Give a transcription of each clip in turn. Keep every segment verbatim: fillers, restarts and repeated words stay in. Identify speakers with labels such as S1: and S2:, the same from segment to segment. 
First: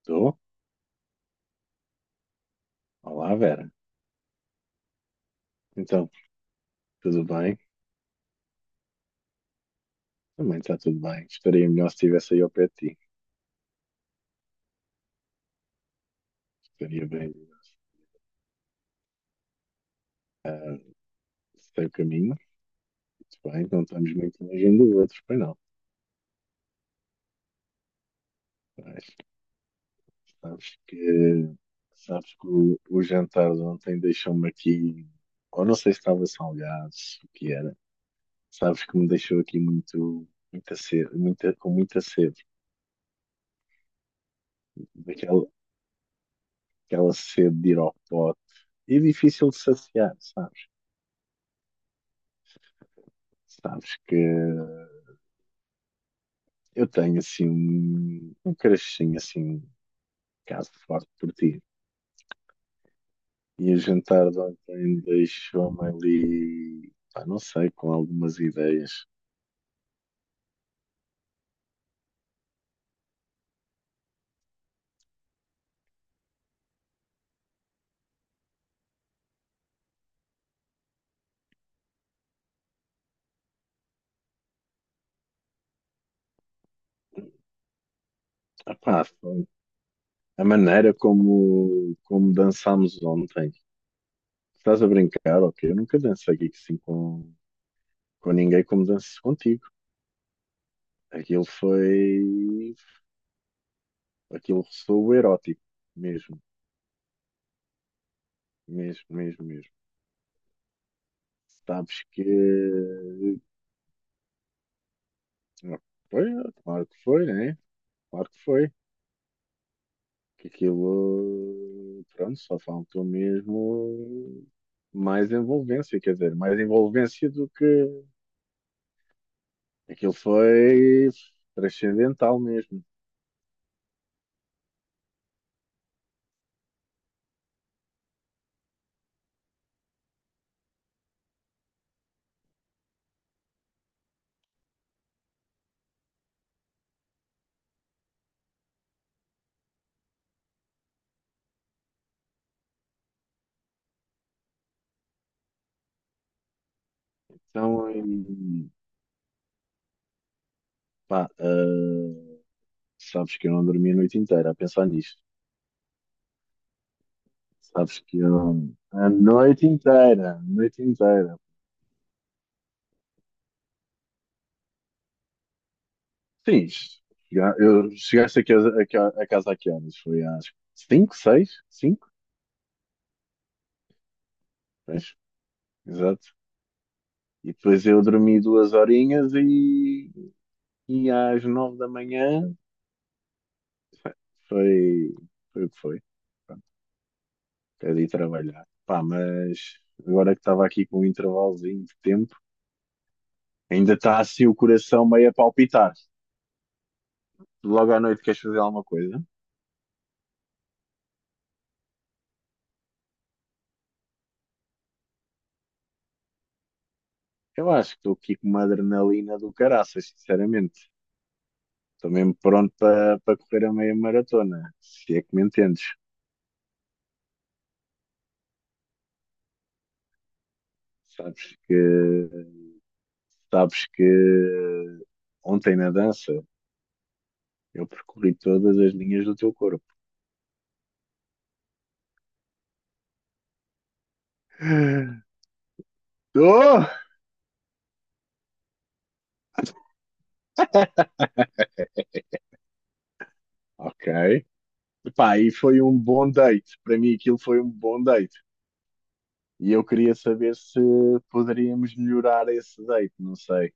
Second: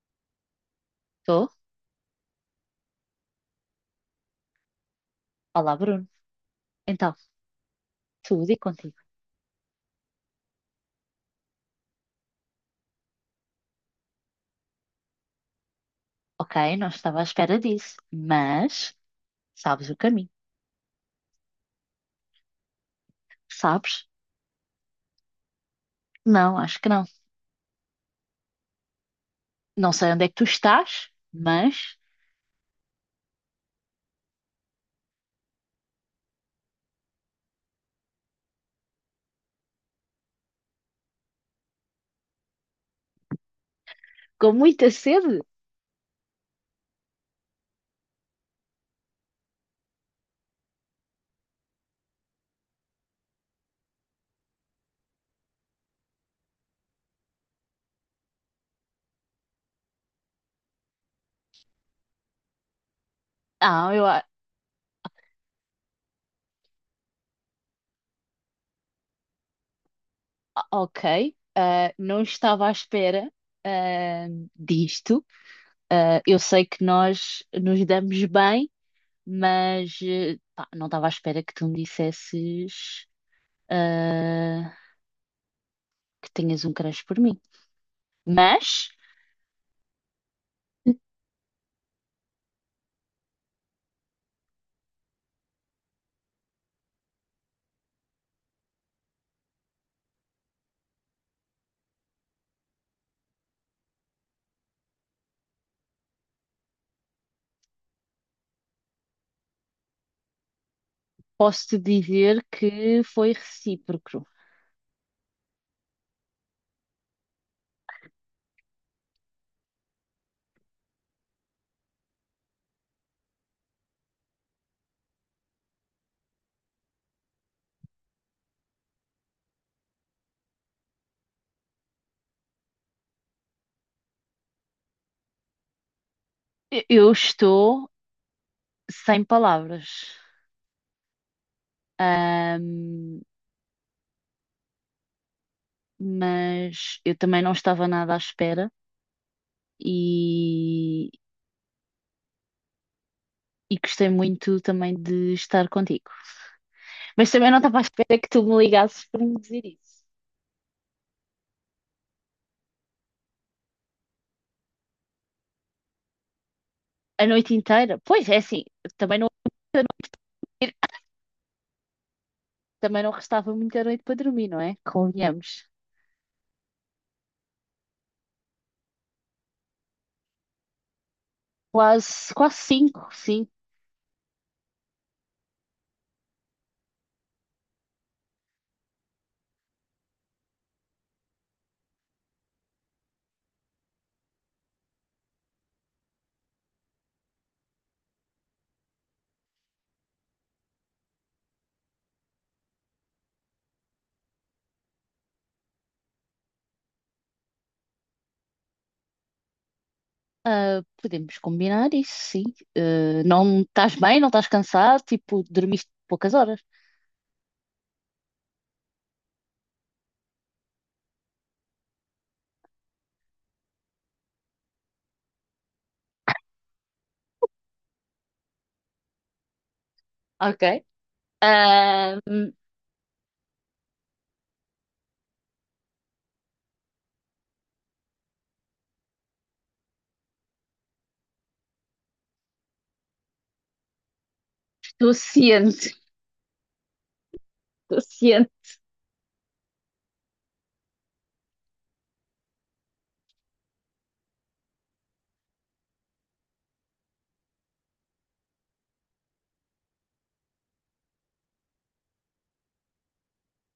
S1: Estou?
S2: Estou?
S1: Olá, Vera.
S2: Olá, Bruno.
S1: Então,
S2: Então,
S1: tudo bem?
S2: tudo e contigo.
S1: Também está tudo bem. Estaria melhor se estivesse aí ao pé de ti.
S2: Ok, não
S1: Estaria
S2: estava à
S1: bem.
S2: espera disso, mas sabes o caminho.
S1: Ah, sei o caminho. Muito bem, não
S2: Sabes?
S1: estamos muito longe um do outro, pois não.
S2: Não, acho que não.
S1: Mas
S2: Não sei onde é que tu
S1: sabes que,
S2: estás, mas
S1: sabes que o, o jantar de ontem deixou-me aqui, ou não sei se estava salgado, se o que era. Sabes que me deixou aqui muito, muita sede, muita, com muita sede.
S2: com muita sede.
S1: Daquela, aquela sede de ir ao pote. E difícil de saciar, sabes? Sabes que. Eu tenho assim um, um crushzinho assim, um caso forte por ti. E a
S2: Ah, eu. a-
S1: jantar de ontem deixou-me ali, pá, não sei, com algumas ideias.
S2: Ok, ah, não estava à espera, ah, disto. Ah, eu sei que nós nos damos bem, mas eh, pá, não estava à espera que tu me dissesses, ah, que tenhas um crush por mim.
S1: Ah,
S2: Mas
S1: pá, foi a maneira como, como dançámos ontem. Estás a brincar, ok? Eu nunca dancei aqui assim com, com ninguém como danço contigo. Aquilo foi. Aquilo ressoou erótico, mesmo, mesmo, mesmo, mesmo.
S2: posso-te
S1: Sabes que.
S2: dizer que foi recíproco.
S1: Foi, claro que foi, né? Claro que foi. Que aquilo, pronto, só faltou mesmo mais envolvência, quer dizer, mais envolvência do que aquilo foi transcendental mesmo.
S2: E- Eu estou sem palavras. Ahm, mas eu também não estava nada à espera, e, e gostei muito também de estar contigo. Mas também não estava à
S1: Então, e,
S2: espera que tu me ligasses para me dizer isso.
S1: pá, ah, sabes que eu não dormi a noite inteira a pensar nisto.
S2: A noite inteira?
S1: Sabes que
S2: Pois
S1: eu,
S2: é, assim,
S1: a
S2: também não,
S1: noite inteira, a noite inteira.
S2: também não restava muita noite para dormir, não é? Convenhamos.
S1: Sim, chega- eu chegaste a casa, a ca- a casa a que horas? Foi às cinco, seis, cinco.
S2: Quase, quase cinco, sim.
S1: Pois, exato. E depois eu dormi duas horinhas e, e às nove da manhã foi, foi o que foi. Pronto, até de ir trabalhar. Pá, mas agora que estava aqui com um intervalozinho de tempo, ainda está assim o coração meio a palpitar. Logo à noite queres fazer alguma coisa?
S2: Ah, podemos combinar isso, sim. Ah, não estás bem, não estás cansado, tipo, dormiste poucas horas.
S1: Eu acho que estou aqui com uma adrenalina do caraças, sinceramente. Estou mesmo pronto para para correr a meia maratona, se é que me entendes.
S2: Ok.
S1: Sabes que,
S2: Ah, hum,
S1: sabes que ontem na dança eu percorri todas as linhas do teu corpo.
S2: estou ciente,
S1: Oh!
S2: estou ciente.
S1: Ok. Pá, e foi um bom date. Para mim, aquilo foi um bom date. E eu queria saber se poderíamos melhorar esse date. Não sei.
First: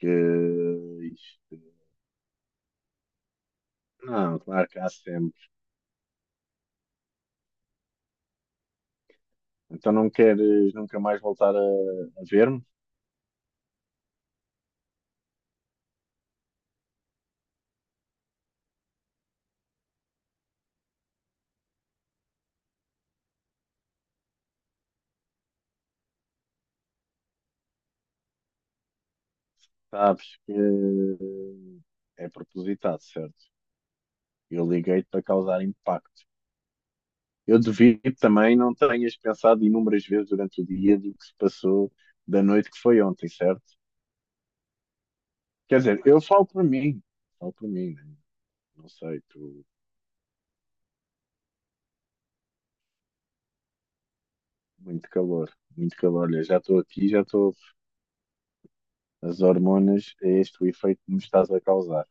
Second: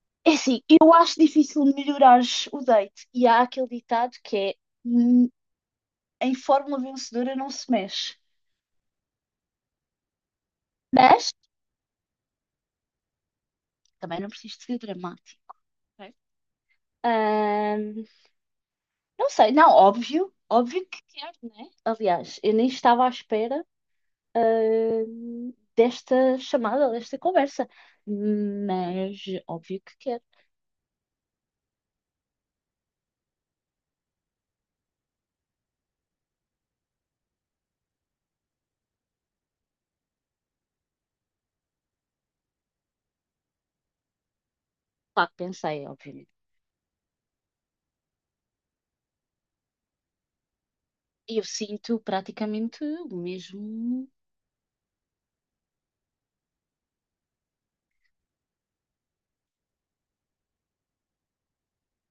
S1: Que
S2: É assim, eu acho
S1: isto-
S2: difícil melhorares o date. E há aquele ditado que
S1: Não,
S2: é
S1: claro que há
S2: "Hum,
S1: sempre.
S2: em fórmula vencedora não se mexe".
S1: Então não queres nunca mais
S2: Mas
S1: voltar a, a ver-me?
S2: também não preciso de ser dramático, ok? Ahn, não sei. Não, óbvio, óbvio que quero, né? Aliás, eu nem estava à espera, ah, desta chamada, desta conversa. Mas óbvio que quero.
S1: Sabes que é propositado, certo? Eu liguei-te para causar impacto. Eu devido também não tenhas pensado inúmeras vezes durante o dia do que se passou da noite que foi ontem, certo?
S2: Pá,
S1: Quer
S2: pensei,
S1: dizer, eu
S2: obviamente.
S1: falo por mim, falo por mim, né? Não sei, tu,
S2: E Eu sinto praticamente o mesmo.
S1: muito calor, muito calor. Olha, já estou aqui, já estou. As hormonas, é este o efeito que me estás a causar.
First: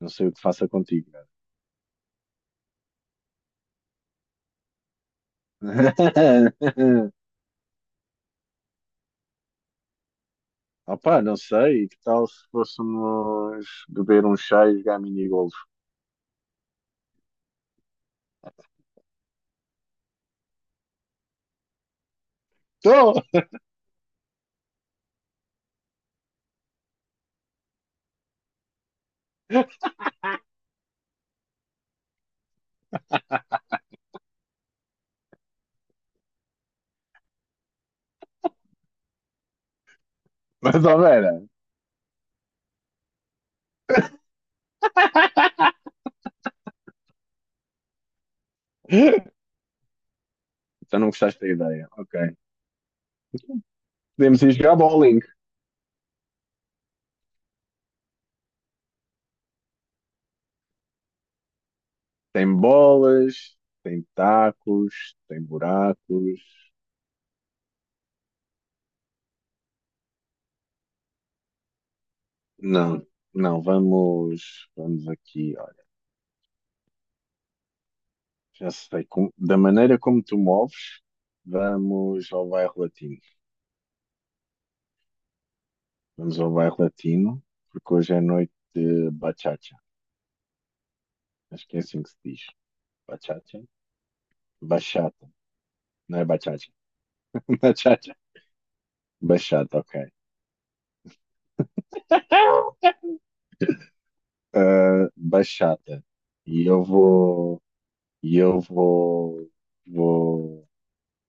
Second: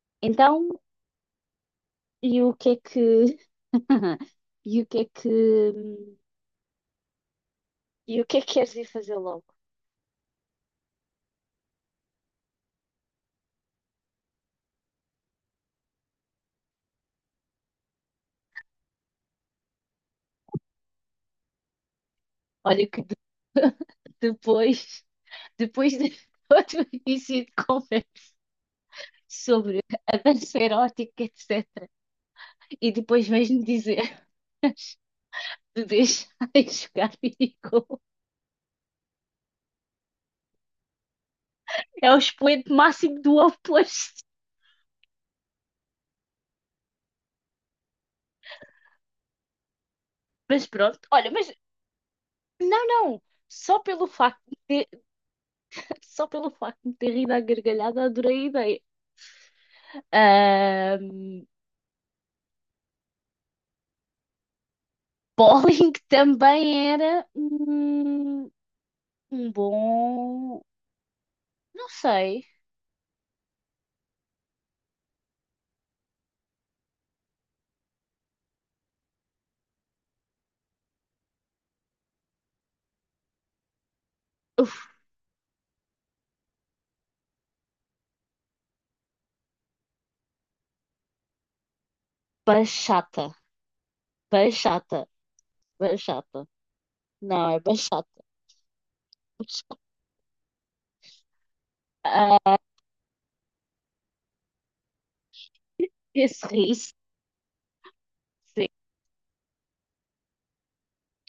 S1: Não sei o que faça
S2: Então,
S1: contigo, cara.
S2: e o que é que. E o que é que. E o que é que queres ir fazer logo?
S1: Opa, não sei, que tal se fôssemos beber um chá e jogar mini-golf?
S2: Olha que de-
S1: Estou!
S2: Depois, depois de outro início de conversa sobre a dança erótica, etcetera. E depois vais-me dizer de deixar de jogar videogame.
S1: Mais ou menos.
S2: É o expoente máximo do oposto. Mas
S1: Então
S2: pronto,
S1: não
S2: olha,
S1: gostaste
S2: mas
S1: da ideia, ok.
S2: não, não. Só pelo facto
S1: Podemos ir
S2: de
S1: jogar
S2: ter,
S1: bowling.
S2: só pelo facto de ter rido à gargalhada, adorei a ideia. Ahm,
S1: Tem bolas, tem tacos, tem
S2: Bowling
S1: buracos.
S2: também era um, um bom. Não sei.
S1: Não, não, vamos, vamos aqui, olha. Já sei, com- da maneira como tu moves, vamos ao bairro latino.
S2: Uf,
S1: Vamos ao bairro latino, porque hoje é noite de bachata. Acho que é assim que se diz.
S2: bachata.
S1: Bachata?
S2: Bachata.
S1: Bachata. Não é
S2: Bachata.
S1: bachata.
S2: Não, é
S1: Bachata.
S2: bachata.
S1: Bachata, ok.
S2: Ah,
S1: Ah, bachata.
S2: Esse
S1: E eu
S2: riso,
S1: vou. E eu
S2: sim.
S1: vou, vou,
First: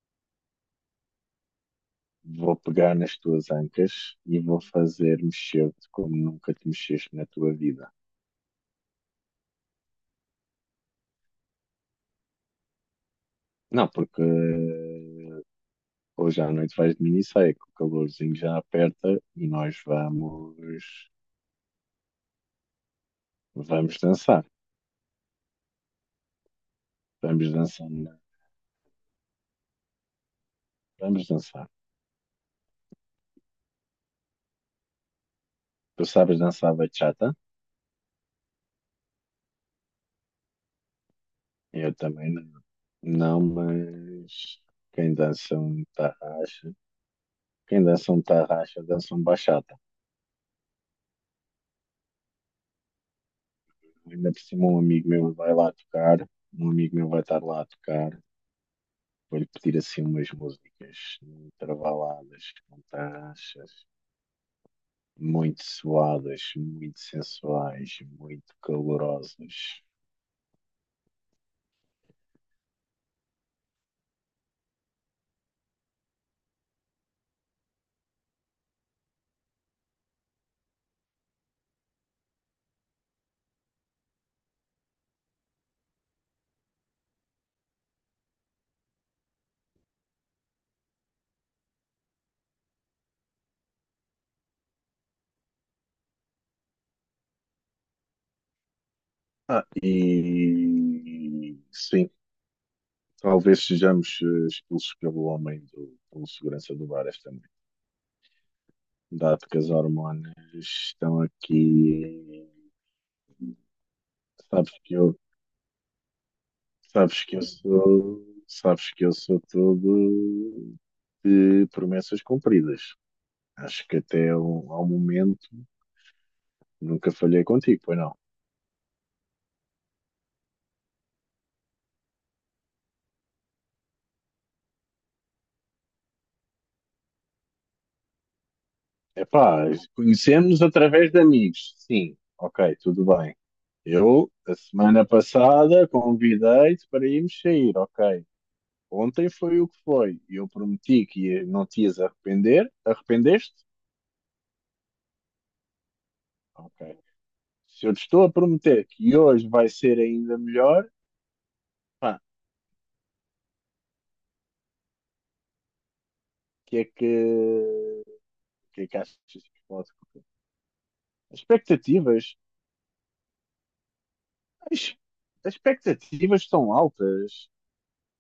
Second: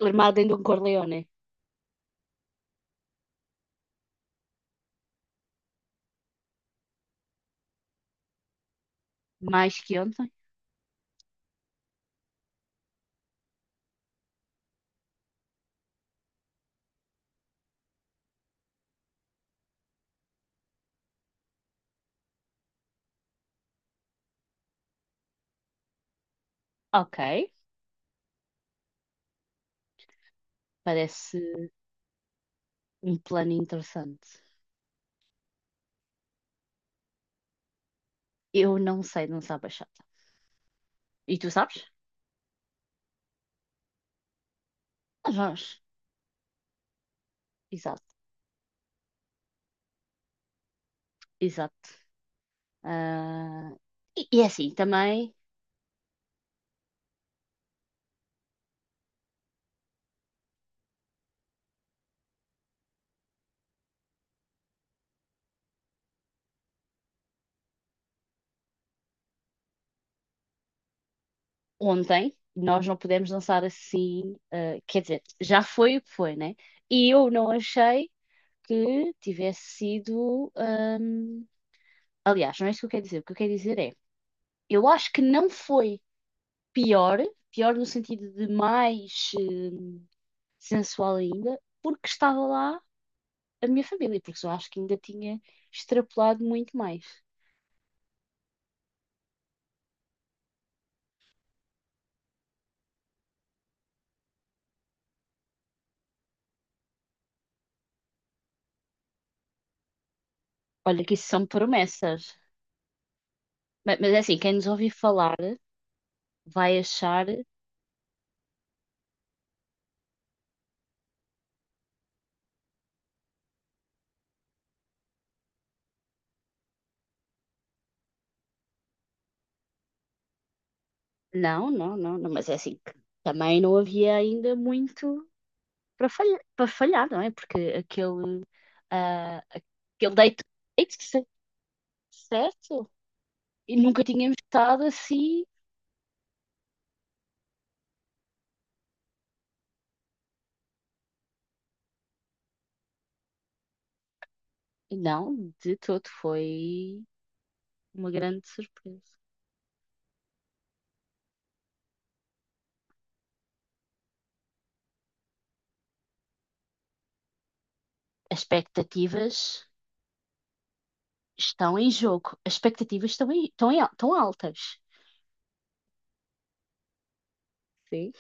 S2: Armado em Don Corleone.
S1: vou pegar nas tuas ancas e vou fazer mexer-te como nunca te mexeste na tua vida.
S2: Mais que ontem.
S1: Não, porque eh, hoje à noite vais de minissaia, que o calorzinho já aperta e nós vamos, vamos dançar.
S2: Ok.
S1: Vamos dançar, na- Vamos dançar.
S2: Parece um plano interessante.
S1: Tu sabes dançar bachata?
S2: Eu não sei dançar bachata. E tu sabes?
S1: Eu também não. Não, mas quem
S2: Nós
S1: dança
S2: vamos.
S1: um tarraxa, quem
S2: Exato,
S1: dança um tarraxa, dança um bachata.
S2: exato. Ah, e
S1: Ainda por
S2: e é
S1: cima,
S2: assim,
S1: um amigo
S2: também,
S1: meu vai lá tocar, um amigo meu vai estar lá a tocar. Vou-lhe pedir assim umas músicas travaladas, fantastas, muito suadas, muito sensuais, muito calorosas.
S2: ontem nós não pudemos dançar assim, ah, quer dizer, já foi o que foi, né? E eu não achei que tivesse sido, ah, aliás, não é isso que eu quero dizer. O que eu quero dizer é, eu acho que não foi pior, pior no sentido de mais eh, sensual ainda, porque estava lá a minha família, porque eu acho que ainda tinha extrapolado muito mais.
S1: Ah, e sim, talvez sejamos eh, expulsos pelo homem do, pelo segurança do bar esta noite. Dado que as hormonas
S2: Olha,
S1: estão
S2: que isso são promessas.
S1: aqui,
S2: Mas, mas é assim, quem nos
S1: sabes
S2: ouvir
S1: que eu
S2: falar vai
S1: sabes
S2: achar,
S1: que eu sou, sabes que eu sou todo de promessas cumpridas. Acho que até ao, ao momento nunca falhei contigo, pois não?
S2: não, não, não, não, mas é assim, que também não havia ainda muito para falhar, para falhar, não é? Porque aquele, ah,
S1: Epá,
S2: aquele date,
S1: conhecemos
S2: date
S1: através de
S2: cer-
S1: amigos. Sim, ok,
S2: certo?
S1: tudo bem.
S2: E nunca
S1: Eu,
S2: tínhamos
S1: a
S2: estado
S1: semana
S2: assim.
S1: passada, convidei-te para irmos sair, ok. Ontem foi o que foi. Eu prometi que ia- não te ias arrepender. Arrependeste?
S2: Não, de todo.
S1: Ok.
S2: Foi
S1: Se eu te
S2: uma
S1: estou a
S2: grande
S1: prometer
S2: surpresa.
S1: que hoje vai ser ainda melhor. Pá, que é que,
S2: As
S1: que, é que achas
S2: expectativas
S1: que pode correr? As
S2: estão em
S1: expectativas,
S2: jogo. As expectativas estão, em, estão, em, al- estão altas.
S1: as, as expectativas são altas.
S2: Sim.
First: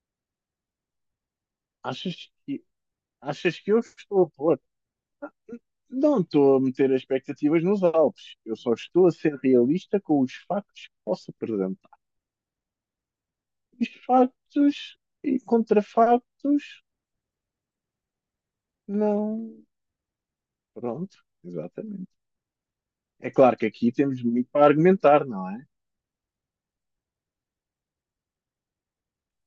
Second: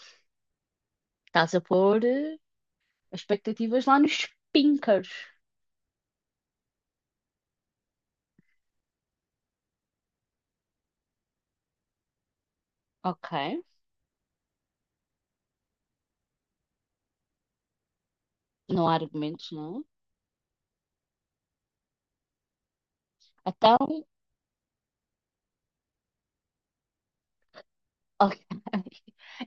S2: Estás a pôr
S1: Achas
S2: eh,
S1: que,
S2: as
S1: achas que eu
S2: expectativas lá nos
S1: estou a pôr?
S2: pinkers.
S1: Não estou a meter as expectativas nos altos. Eu só estou a ser realista com os factos que posso apresentar.
S2: Ok.
S1: Os factos e contrafactos,
S2: Não há
S1: não.
S2: argumentos, não?
S1: Pronto, exatamente. É
S2: É?
S1: claro que aqui
S2: Então,
S1: temos muito para argumentar, não é?
S2: ok.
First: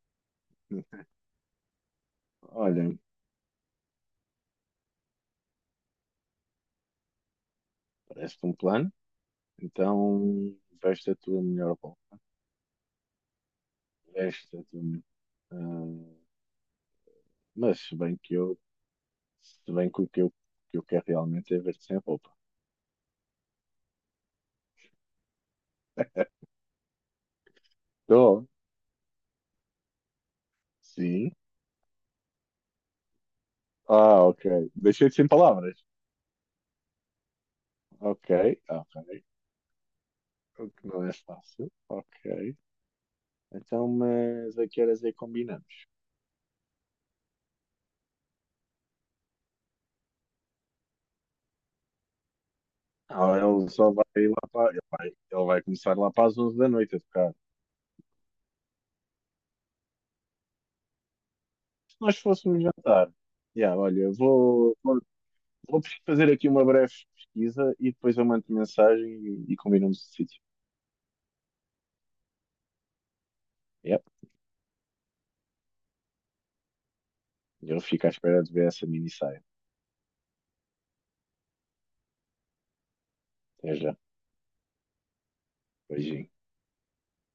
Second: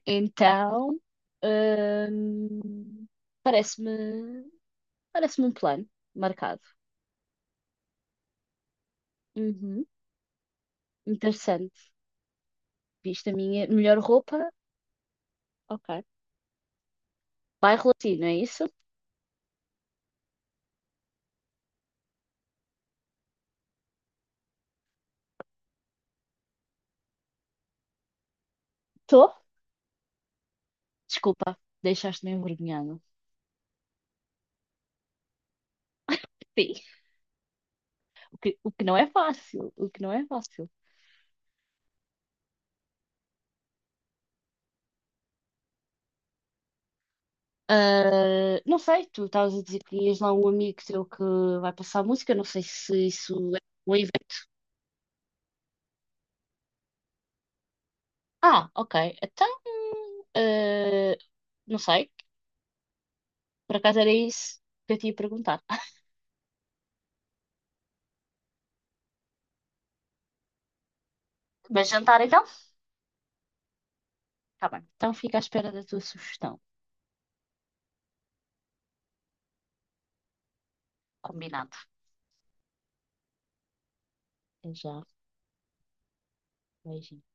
S2: Então,
S1: Olha,
S2: hum, parece-me, parece-me um plano marcado.
S1: parece-te um plano.
S2: Uhum.
S1: Então, veste a tua melhor
S2: Interessante.
S1: roupa.
S2: Viste a minha melhor roupa?
S1: Veste a tua melhor.
S2: Ok.
S1: Ah, mas
S2: Bairro
S1: se bem
S2: Latino,
S1: que
S2: é
S1: eu,
S2: isso?
S1: se bem que o que eu, que eu quero realmente é ver-te sem roupa. Tô.
S2: Estou.
S1: Sim.
S2: Desculpa, deixaste-me envergonhado.
S1: Ah, ok. Deixei-te sem palavras.
S2: Sim.
S1: Ok,
S2: O que, o que
S1: ok.
S2: não é fácil. O que não é fácil.
S1: O que não é fácil. Ok. Então, mas a que horas é que combinamos?
S2: Ah, não sei, tu estavas a dizer que ias lá um amigo teu que vai passar música, não sei se isso
S1: Ah,
S2: é
S1: ele só
S2: um
S1: vai
S2: evento.
S1: lá para. Ele vai, ele vai começar lá para as onze da noite a tocar.
S2: Ah, ok. Então, ah, não
S1: Se
S2: sei,
S1: nós fôssemos jantar. Yeah,
S2: por acaso
S1: olha,
S2: era isso
S1: vou,
S2: que eu
S1: vou
S2: te ia perguntar.
S1: vou fazer aqui uma breve pesquisa e depois eu mando mensagem e, e combinamos o sítio.
S2: Mas jantar então?
S1: Yep.
S2: Tá bem. Então fica à espera da tua sugestão.
S1: Eu fico à espera de ver essa minissaia.
S2: Combinado.
S1: Até já.
S2: Até já.
S1: Beijinho.
S2: Beijinho.